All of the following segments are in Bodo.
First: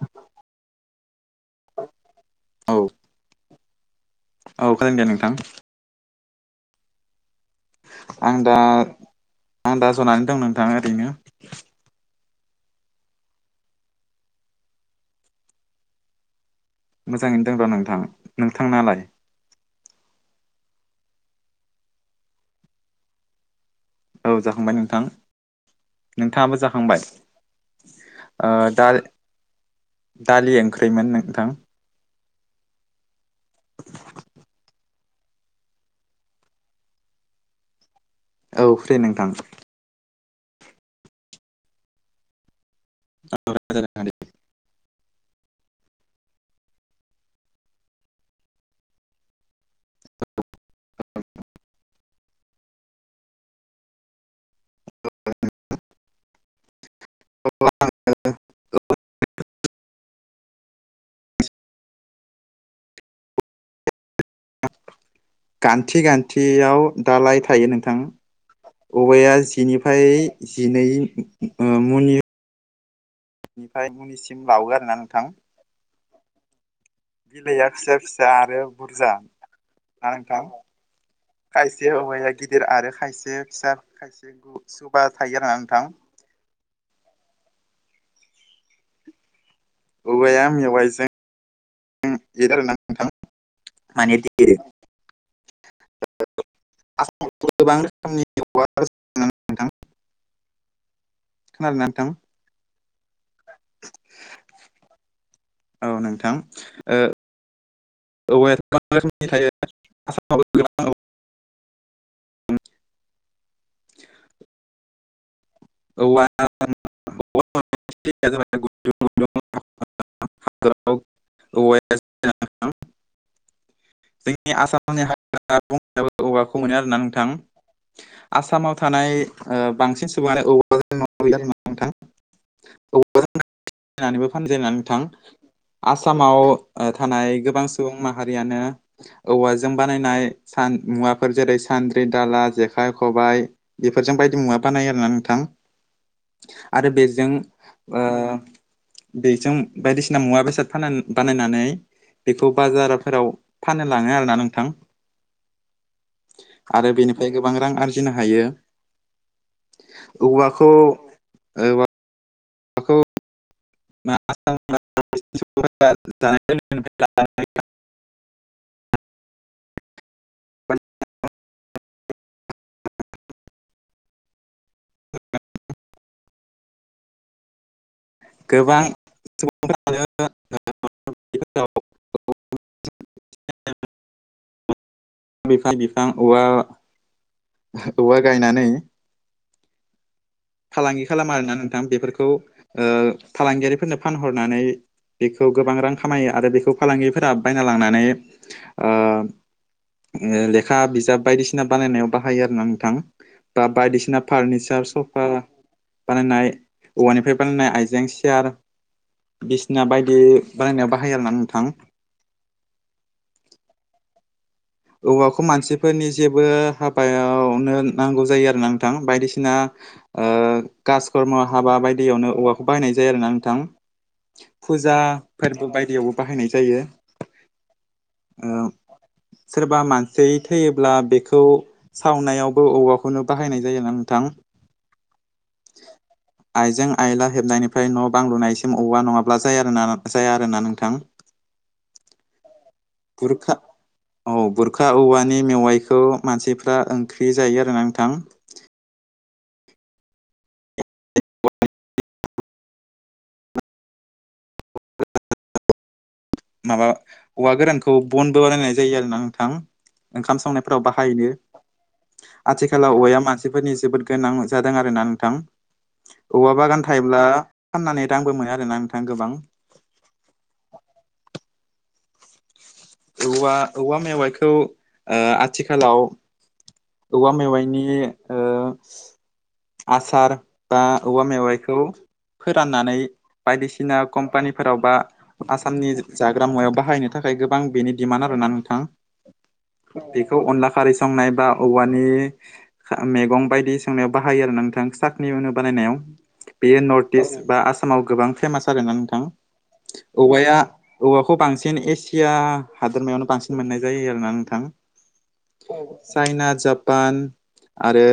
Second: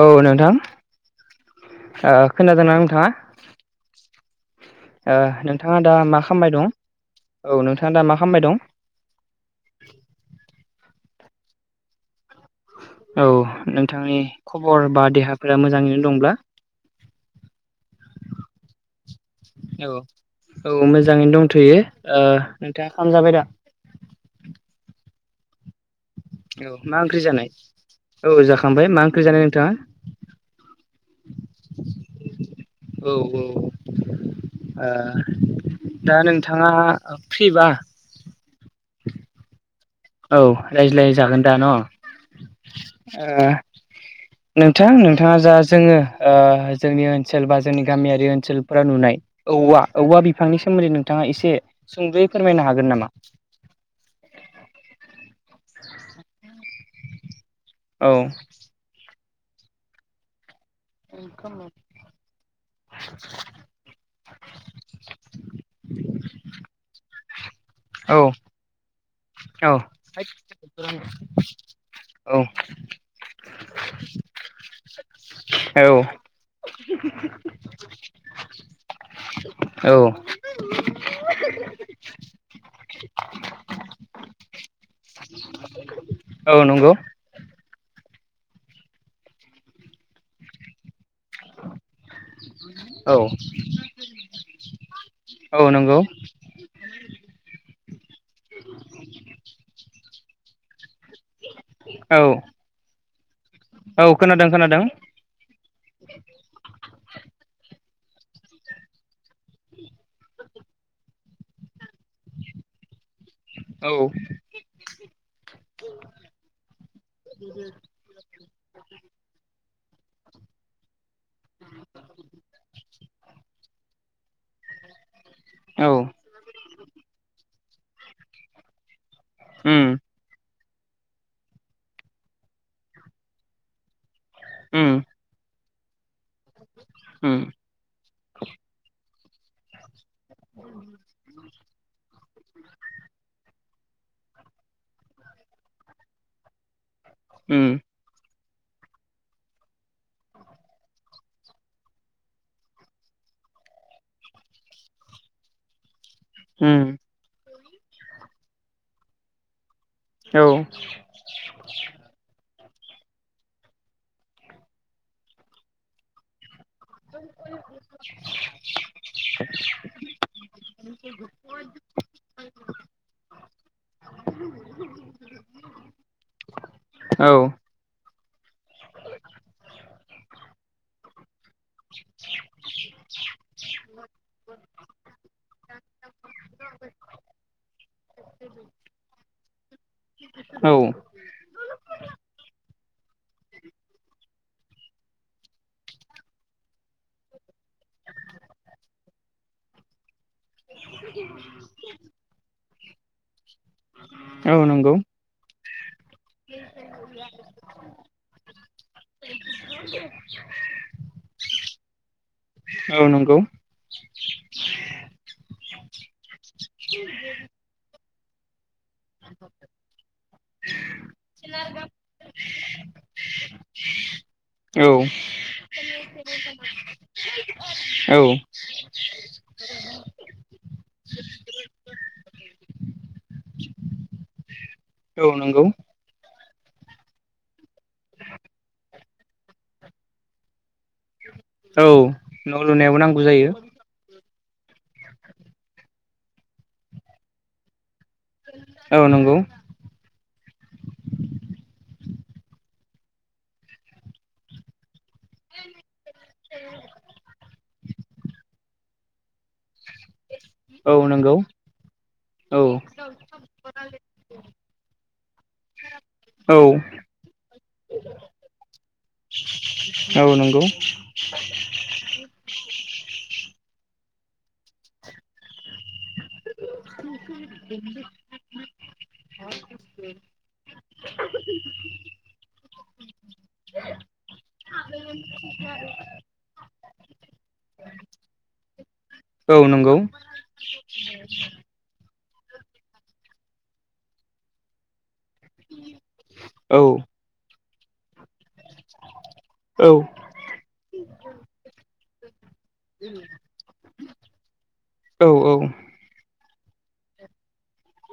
औ नोंथां ओ औ खोनादोंना नोंथाङा? खोनादों दे ओ नोंथां नोंथाङा दा मा खामबाय दं? औ नोंथाङा दा मा आं खालामबाय दं? दा आं दा जनानै दं नोंथां ओरैनो औ नोंथांनि खबर बा देहाफोरा मोजाङैनो दंब्ला मोजाङैनो दं र' नोंथां नोंथांनालाय? औ औ मोजाङैनो दंथ'यो ओ नोंथाङा खाम जाबायदा? औ जाखांबाय नोंथां नोंथाङाबो औ मा जाखांबाय ओंख्रि जानाय? औ ओ जाखांबाय मा ओंख्रि जानाय नोंथाङा? दालि ओं खैमोन नोंथां औ औ ओ दा नोंथाङा फ्रिबा औ फ्रि नोंथां औ रायज्लाय जागोन दा न? ओ [unintelligible] नोंथां नोंथाङा जा जोङो ओ जोंनि ओनसोल बा जोंनि गामियारि ओनसोलफोराव नुनाय औवा औवा बिफांनि सोमोन्दै नोंथाङा एसे सुंद'यै फोरमायनो हागोन नामा? [inaudible] [inaudible] औ [unintelligible] [unintelligible] गान्थि गान्थियाव दालाय थायो नोंथां औ औवाया औ जिनिफ्राय जिनै ओ मुनि [unintelligible] बावो आरोना नोंथां औ बिलाया फिसा फिसा आरो बुरजा औ ना नोंथां [unintelligible] खायसे हौवाया गिदिर आरो खायसे फिसा खायसे सुबा थायो आरो ना नोंथां औ नंगौ औवाया मेवाइजों [unintelligible] औ औ नंगौ [unintelligible] खोनादोना नोंथां औ औ खोनादों खोनादों औ नोंथां ओ [unintelligible] [unintelligible] औ [unintelligible] [unintelligible] आसामनि हाग्रा औ बंग्रायाव औवाखौ मोनो आरोना नोंथां आसामाव थानाय ओ उम बांसिन सुबुङानो औ [unintelligible] उम नोंथां आसामाव थानाय उम गोबां सुबुं माहारियानो औवाजों बा बानायनाय सान मुवाफोर जेरै सान्द्रि दाला जेखाइ खबाइ बेफोरजों बायदि मुवा बानायो आरोना नोंथां आरो बे जों उम ओ बेजों बायदिसिना मुवा बेसादान बानायनानै बेखौ बाजारफोराव फाननो लाङो आरोना नोंथां उम आरो बेनिफ्राय गोबां रां आरजिनो हायो औ औवाखौ [unintelligible] [unintelligible] [inaudible] [inaudible] औ गोबां सुबुंफोर [unintelligible] [inaudible] बिफां औवा औवा गायनानै औ फालांगि खालामो आरोना नोंथां बेफोरखौ ओ फालांगियारिफोरनो फानहरनानै बेखौ गोबां रां खामायो आरो बेखौ फालांगिफोरा बायना लांनानै ओ [inaudible] लेखा बिजाब बायदिसिना बानायनायाव बाहायो आरो ना नोंथां बा बायदिसिना औ फार्निचार नंगौ सब बानायनाय औवानिफ्राय बानायनाय आइजें सियार बिसिना बायदि बानायनायाव बाहायो आरोना नोंथां औ नंगौ औवाखौ मानसिफोरनि जेबो हाबायावनो नांगौ जायो आरो ना नोंथां बायदिसिना ओ कासकर्म हाबा बायदियावनो औवाखौ बाहायनाय जायो आरोना नोंथां फुजा औ फोरबो बायदियावबो बाहायनाय जायो औ ओ सोरबा मानसि थैयोब्ला बेखौ सावनायावबो औवाखौनो बाहायनाय जायोना नोंथां औ नंगौ आइजेंं आइला हेबनायनिफ्राय न' बां लुनायसिम औवा नङाब्ला जाया जाया आरो ना नों औ न' लुनायावबो नांगौ जायो बुरखा औ बुरखा औवानि मेवाइखौ मानसिफ्रा ओंख्रि जायो आरोना नोंथां औ नंगौ [inaudible] माबा औवा गोरानखौ बनबो बानायनाय जायो आरोना नोंथां। ओंखाम संनायफोराव औ बाहायनो नंगौ औ आथिखालाव औवाया मानसिफोरनि जोबोद गोनां जादों आरोना नोंथां। औवा औ बागान थायोब्ला फाननानै रांबो मोनो आरोना नोंथां गोबां। औ नोंगौ। औवा औवा मेवाइखौ ओ आथिखालाव औवा मेवाइ नि ओ आसार बा औवा मेवाइखौ फोराननानै बायदिसिना कम्पानिफोराव बा आसामनि जाग्रा मुवायाव बाहायनो थाखाय गोब बां बेनि डिमान्ड आरोना नोंथां औ नंगौ बेखौ अनला खारै संनाय बा औवानि खा मेगं बायदि संनायाव बाहायो आरो ना नोंथां। साथ नि उनु बानायनायाव। औ बेयो नर्थ इस्ट बा आसामाव गोबां फेमास आरो ना नोंथां। औ औवाया औवाखौ बांसिन एसिया हादोरमायावनो बांसिन मोननाय जायो आरोना नोंथां। औ चाइना, जापान आरो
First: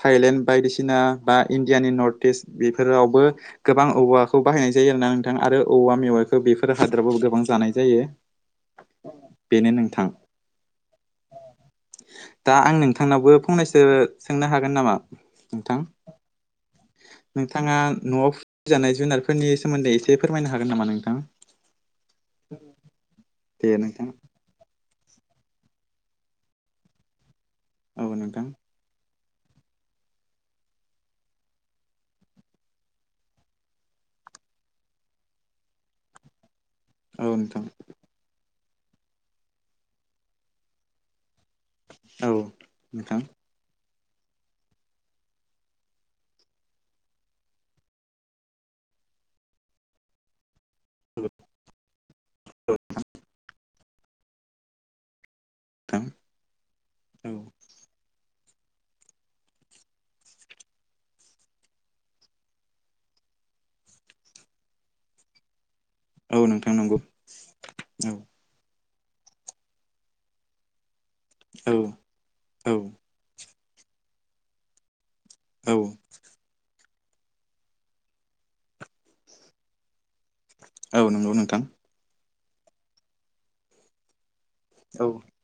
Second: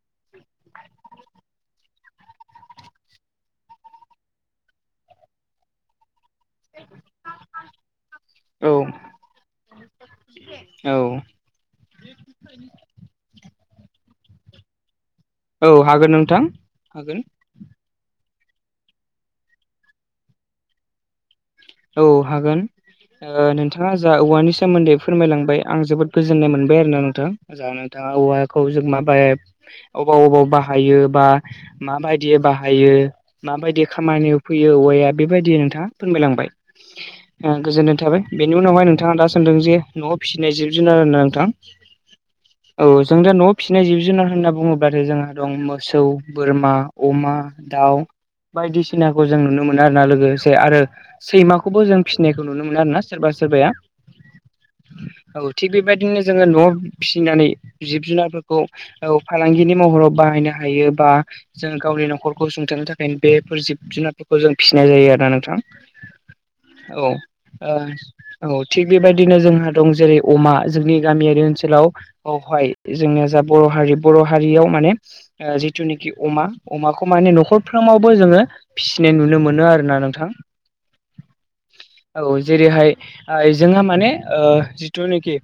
थाइलेण्ड बायदिसिना बा इण्डियानि नर्थ इस्ट बेफोरावबो गोबां औ औवाखौ बाहायनाय जायो आरोना नोंथां आरो औवा मेवाइखो बेफोर हादोराबाबो गोबां जानाय जायो। औ बेनो नोंथां। दा आं नोंथांनावबो फंनैसो सोंनो हागोन नामा? औ नोंथां हागोन नोंथां हागोन। जानाय जुनारफोरनि सोमोन्दै एसे फोरमायनो हागोन नामा नोंथां? औ हागोन। ओ दे नोंथाङा नोंथां जा औवानि सोमोन्दै फोरमायलांबाय आं जोबोद गोजोननाय मोनबाय आरो ना नोंथां। जा औ नोंथाङा नोंथां औवाखौ जों माबाय अबाव अबाव बाहायो बा माबायदि बाहायो माबायदि खामानियाव फैयो औवा या बेबायदि नोंथाङा फोरमायलांबाय। औ आ नोंथां गोजोन्नाय थाबाय। बेनि उनावहाय नोंथाङा दा सोंदों जे न'वाव फिसिनाय जिब जुनार आरोना नोंथां। औ औ नोंथां जों दा न'वाव फिसिनाय जिब जिब जुनार होन्ना बुङोब्लाथाय जोंहा दं मोसौ, बोरमा, अमा, दाउ बायदिसिनाखौ जों नुनो मोनो आरोना लोगोसे आरो सैमाखौबो जों फिसिनायखौ नुनो मोनो आरो ना सोरबा सोरबाया। औ थिग औ नोंथां बेबायदिनो जोङो न'वाव औ फिसिनानै जिब जुनारफोर खौ औ फालांगिनि महराव बाहायनो हायो बा जों गावनि न'खरखौ सुंथानो थाखायनो बे फोर जिब जुनारफोरखौ जों फिनाय जायो आरोना नोंथां। औ नोंथां नंगौ औ आ औ। थिग बेबायदिनो जोंहा दं जेरै अमा जोंनि गामियारि औ ओनसोलाव आवहाय औ जोंनिया जाब बर' हारि बर' हारियाव माने ओ औ जिथुनाखि अमा अमाखौ माने न'खरफ्रामावबो जोङो फिसिनाय नुनो मोनो आरोना नोंथां। औ नोंगौ नोंथां। औ जेरैहाय आइ जोंहा माने ओ औ जिथुनिखि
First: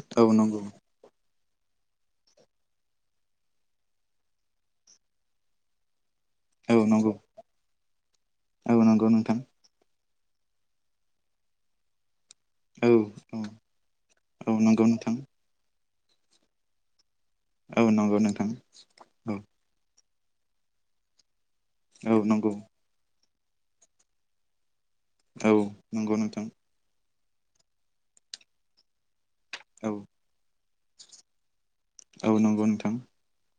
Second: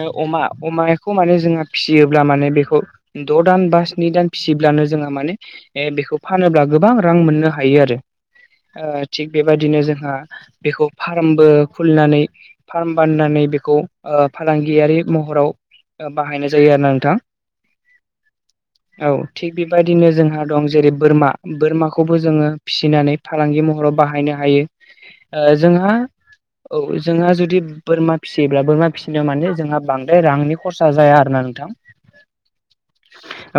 ओ औ अमा नंगौ अमाखौ माने जोंहा फिसियोब्ला माने बेखौ द' दान बा स्नि दान फिसियोब्लानो जोङो माने ए बेखौ फानोब्ला औ गोबां नंगौ रां मोननो हायो आरो। औ ओ नंगौ थिग नोंथां बेबायदिनो जों आ बेखौ फारामबो खुलिनानै औ फार्म औ बाननानै बेखौ ओ औ नंगौ फालांगियारि नोंथां महराव ओ बाहायनाय जायो आरना नोंथां। औ नंगौ नोंथां औ थिग बेबायदिनो जों हा दं जेरै बोरमा। औ बोरमाखौबो जोङो नंगौ फिसिनानै फालांगि महराव बाहायनो हायो। औ ओ जोंहा नंगौ नोंथां औ जोंहा जुदि बोरमा फिसियोब्ला बोरमा फि [unintelligible] माने जोंहा औ बांद्राय रांनि खरसा जाया आरो ना नोंथां। औ नंगौ नोंथां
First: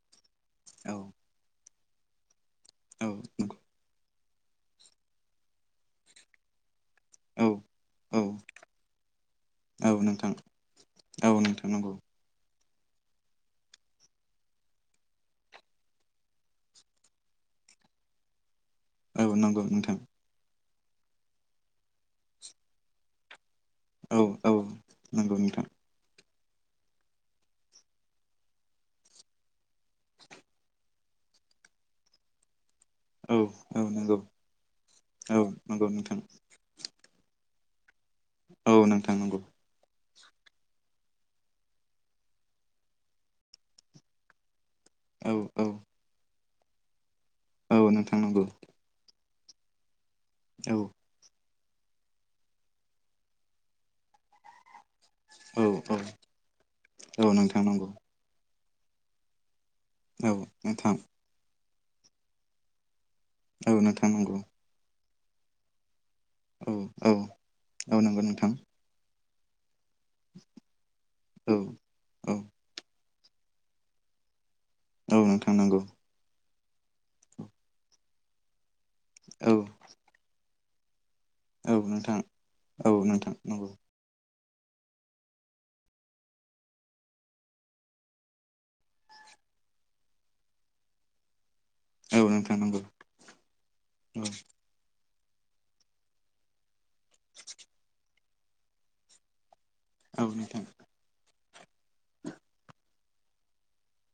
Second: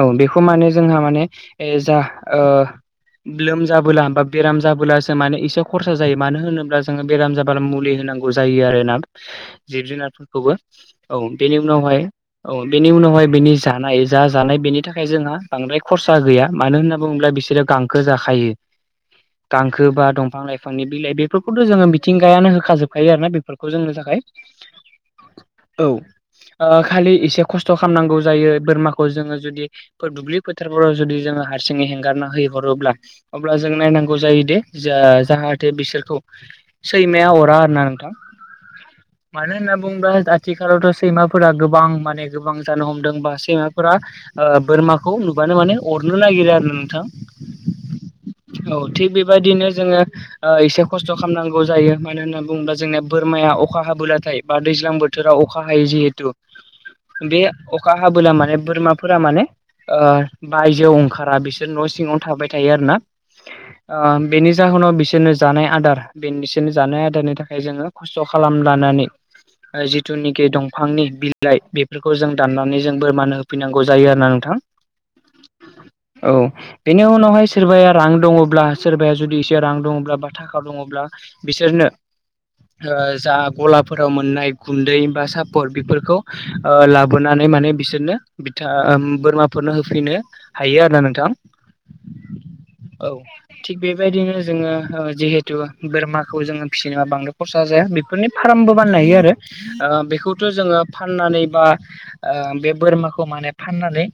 औ बेख थ माने औ जोंहा माने ए जा ओ औ नंगौ लोमजाबोला बा बेराम जाबोलासो माने एसे खरसा जायो। मानो होनोब्ला जोङो बेमार जाबालो मुलि औ औ होनांगौ जायो आरोना जिब औ नोंथां जुनारफोरखौबो। औ बेनि नोंथां उनाव नंगौ [unintelligible] औ बेनि उनावहाय बेनि जानाय जा जानाय बेनि थाखाय जोंहा बांद्राय खरसा गैया मानो होनना बुङोब्ला। बिसोरो गांखो जाखायो। औ नंगौ गांखो नोंथां बा दंफां लाइफांनि बिलाइ बेफोरखौथ' जोङो मिथिंगायानो होखाजोबखायो आरोना बेफोरखौ। खौ जोंनो थाखाय औ औ नंगौ नोंथां औ। ओ खालि एसे खस्थ' खालामनांगौ जायो बोरमाखौ जोङो जुदि दुब्लि फोथारफोराव जुदि। जोङो हारसिङै हेंगारना है हरोब्ला। औ अब्ला जों औ नायनांगौ नंगौ जायो दे जा औ जाहाथे नंगौ बिसोरखौ नोंथां सैमाया। अरा आरो ना नोंथां औ नोंथां नंगौ मानो होनना बुंङोबा। आथिखालावथ' सैमाफोरा गोबां माने गोबां जानो हमदों बा सैमाफोरा ओ बोरमाखौ औ नुबानो औ माने अरनो नागिरो आरो नोंथां। औ नोंथां नोंगौ। औ थिग बेबायदिनो जोङो ओ खस्थ' खालामनांगौ। जायो मानो होननानै बुङोबा जोंना बोरमाया अखा हाबोलाथाय बा दैज्लां बो। बोथोराव अखा औ हायो औ जिहेथु औ बे नोंथां नंगौ अखा हाबोला माने बोरमाफोरा माने। औ ओ बायजोआव नोंथां ओंखारा बिसोर न' सिङावनो थाबाय थायो आरो ना। औ ओ नोंथां नंगौ बेनि जाहोनाव बिसोरनो जानाय आदार। बेसोरनो औ जानाय औ आदारनि थाखाय जोङो औ खस्थ' नंगौ नोंथां खालाम लानानै जिथुनिकि दं। दंफांनि औ बिलाइ बेफोरखौ जों औ दाननानै जों बोरमानो होफैनांगौ जायो आरोना नोंथां। औ नोंथां नंगौ। औ बेनि उनावहाय सोरबाया रां दङब्ला सोरबाया जुदि औ एसे रां दङब्ला बा थाखा दङब्ला। औ बिसोरनो नोंथां औ नोंथां जा नंगौ गलाफोराव मोननाय। गुन्दै बा सापर बेफोरखौ ओ लाबोनानै माने बिसोरनो बिथ बोरमा नो होफैनो हायो आरो ना नोंथां। औ नोंथां नंगौ औ थिग औ बेबायदिनो जोङो। जिहेतु बोरमाखौ जोङो फिसिनो बांद्राय खरसा जाया बेफोरनि फार्मबो बानायनो हायो आरो। औ बेखौथ नोंथां जोङो फाननानै बा बे बोरमाखौ। फाननानै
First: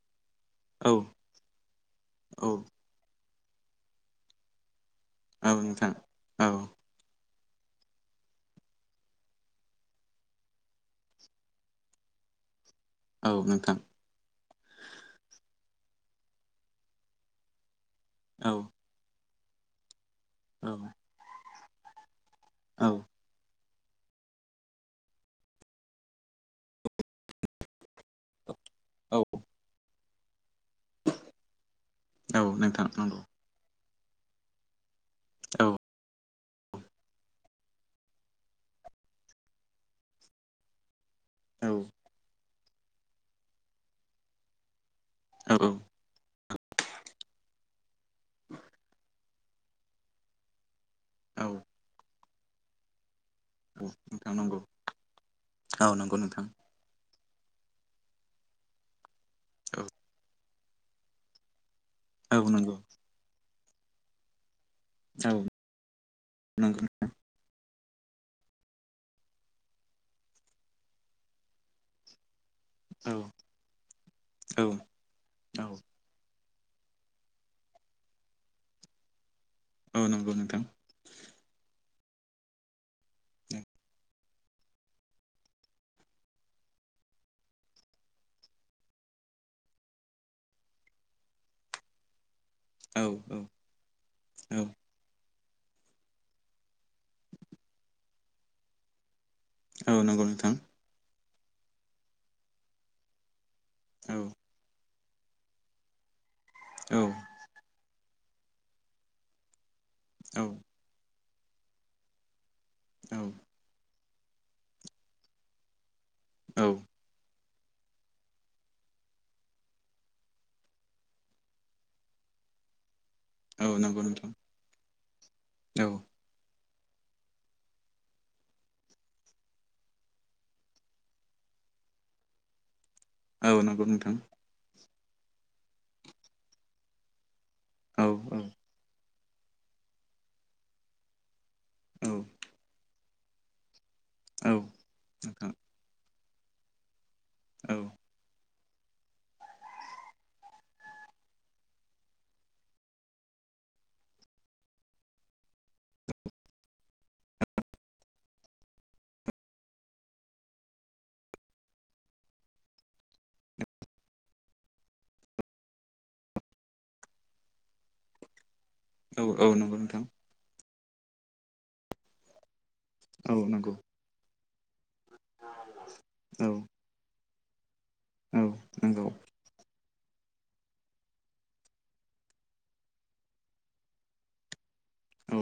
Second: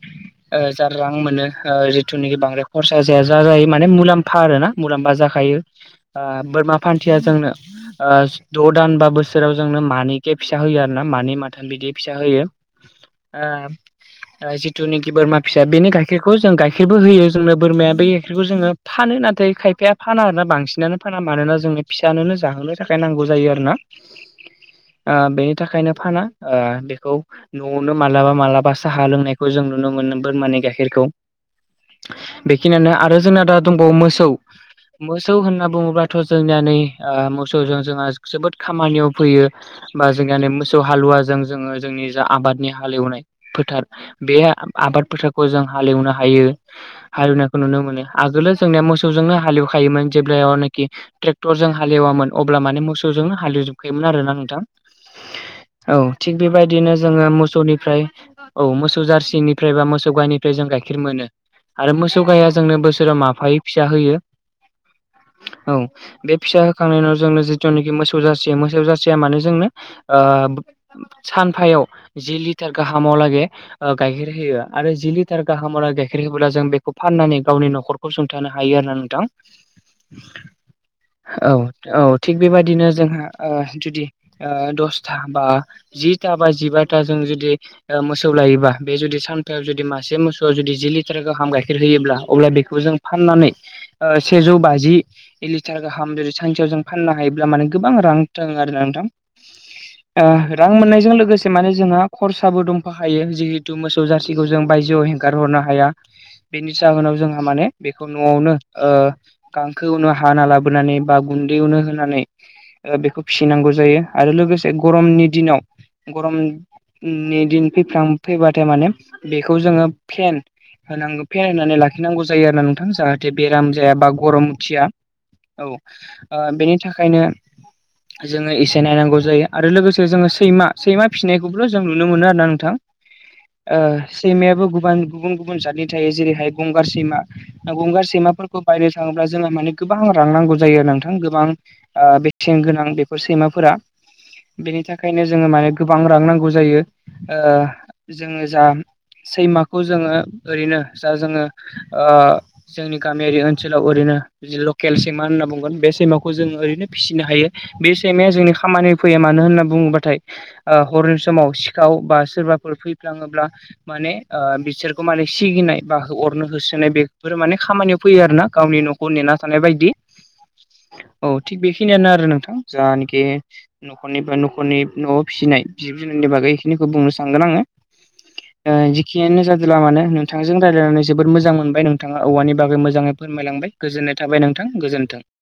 जा औ रां मोनो जिथुनाखि औ बांद्राय खरसा जाया। ज जायो माने मुलाम्फा आरो ना मुलाम्फा औ जाखायो नोंथां औ बोरमा फान्थिया जोंनो। द' दान बा बोसोराव जोंनो मानैखे फिसा होयो आरो ना मानै माथोन बिदि फिसा होयो। ओ औ नोंथां जिथुनिखि बोरमा फिसा बेनि गाइखेरखौ जों गाइखेरबो होयो जोंनो बोरमाया बे गाइखेरखौ औ जोङो फानो नाथाय खायफाया फाना आरो। औ बांसिनानो फाना मानोना जोङो फिसानोनो जाहोनो औ थाखाय नांगौ जायो आरोना। बेनि थाखायनो फाना बेखौ नआवनो मालाबा मालाबा। साहा लोंनायखौ जों नुनो मोनदों बोरमाने गाइखेरखौ औ औ नोंथां बेखिनियानो आरो नंगौ जोंना दा दं। मोसौ मोसौ औ होनना बुङोब जोंनियाै मोसौजों जोंहा जोबोद खामानियाव फैयो बा जोंनियाै मोसौ हालुवा। जों औ जोङो जोंनि जा आबादनि हालेवनाय फोथार बे आबाद फोथारखौ औ जों हालेवनो हायो हालेवनायखौ नुनो मोनो आगोलो जोंनिया मोसौजोंनो। हालेवखायोमोन जे्लखि औ ट्रेक्टरजों हालेवामोन अब्ला माने मोसौ ज हालौ औ जोबखायोमोन आरो नंगौ नोंथां औ नंगौ थिग नोंथां बेबायदिनो जोङो मोसौनिफ्राय औ मोसौ जारसिनिफ्राय बा औ मोसौ गायनिफ्राय जों गाइखेर मोनो। आरो मोसौ औ गाया नंगौ जोंनो बोसोराव माफायै फिसा होयो। औ बे फिसा नंगौ होखांनायनि उनाव जोंनो ज जिथुनाखि मोसौ जासि मोसौ जासिया मानो जोंनो सानफायाव जि लिार औ गाहामाव लागै गाइखेर होयो औ आरो जि लिटार औ गाहामाव गाइखेर हो अब्ला जों बेखौ फाननानै गावनि न'खरखौ सुंथानो हायो आरो ना नोंथां। औ नंगौ नोंथां। औ औ थिग बेबायाददिनो जोंहा औ जुदि दसथा बा जिथा बा जिबाथा जों जुदि मोसौ लायोबा बे जुदि। सानथायायाव जुदि मासे मोसौ जुदि जि लिटार गाहाम गाइखेर होयोब्ला अब्ला बेखौ जों औ फाननानै सेजौ औ बाजि। ए लिटार गाहाम जुदि सानसेयाव जों फाननो हायोब्ला माने गोबां रां थाङो आरो ना नोंथां। औ नंगौ नोंथां ओ रां मोननायजों लोगोसे माने जोंहा खरसाबो दंफाहायो जि बु मोसौ औ जारसिखौ जों बायजोआव हेंगार हरनो हाया बेनि औ जाहोनाव जोंहा माने न'आवनो ओ गांखोआवनो हाना लाबोनानै बा गुन्दैयावनो होनानै बेखौ औ फिसिनांगौ जायो आरो लोगोसे गरमनि दिनाव औ गरमनि दिन फैां फैबाथाय माने बेखौ जोङो फेन होनांगौ फेरायनानै लाखिनांगौ जायो आरो ना नोंथां जाहाथे औ बेराम जाया नंगौ बा नोंथां गरमथिया औ ओ बेनि थाखायनो जोङो एसे नायनांगौ जायो आरो लोगोसे जोङो सैमा सैमा फिसिनायखौबोल' जों नुनो मोनो आरोना नोंथां। औ नंगौ नोंथां सैमायाबो गुब गुबुन गुबुन जातनि थायो जेरैहाय गंगार सैमा। औ गंगार औ सैमाफोरखौ बायनो थाङोब्ला जोंहा माने गोबां रां नांगौ जायो नोंथां गोबां ओ औ बेसेन गोनां बेफोर सैमाफोरा औ बेनि थाखायनो जोङो नोंथां माने गोबां रां नांगौ जायो ओ औ जों जा सैमाखौ जोङो ओरैनो जा जोङो ओ जोंनि गामियारि ओनसोलाव ओरैनो जि लकेल सैमा होनना बुंगोन बे सैमाखौ जों ओरैनो फिसिनो हायो बे सैमाया जोंनि खामानियाव फैया मानो होनना बुङोबाथाय ओ हरनि समाव सिखाव बा सोरबाफोर फैफ्लाङोब्ला माने ओ बिसोरखौ माने सिगिनाय बा अरनो होसोनाय बेफोर माने खामानि फैयो आर ना गावनि न'खौ औ नेना औ थानाय नंगौ बायदि नोंथां औ थिग बेखिनियानो आरो नोंथां। जानखि औ नंगौ न'खरनि बा न'खरनि न'आव फिसिनायब जुनारनि औ बागै बेखिनिखौ बुंनोसै ओ थांगोन आङो औ नंगौ जिखियानो ज जादोंला मानो नोंथांजों रायलायनानै जोबोर मोजां मोनबाय नोंथाङा औवानि बागै मोजां मोजाङै फोरमायलांबाय गोजोननाय थाबाय नोंथां गोजोन्थों। औ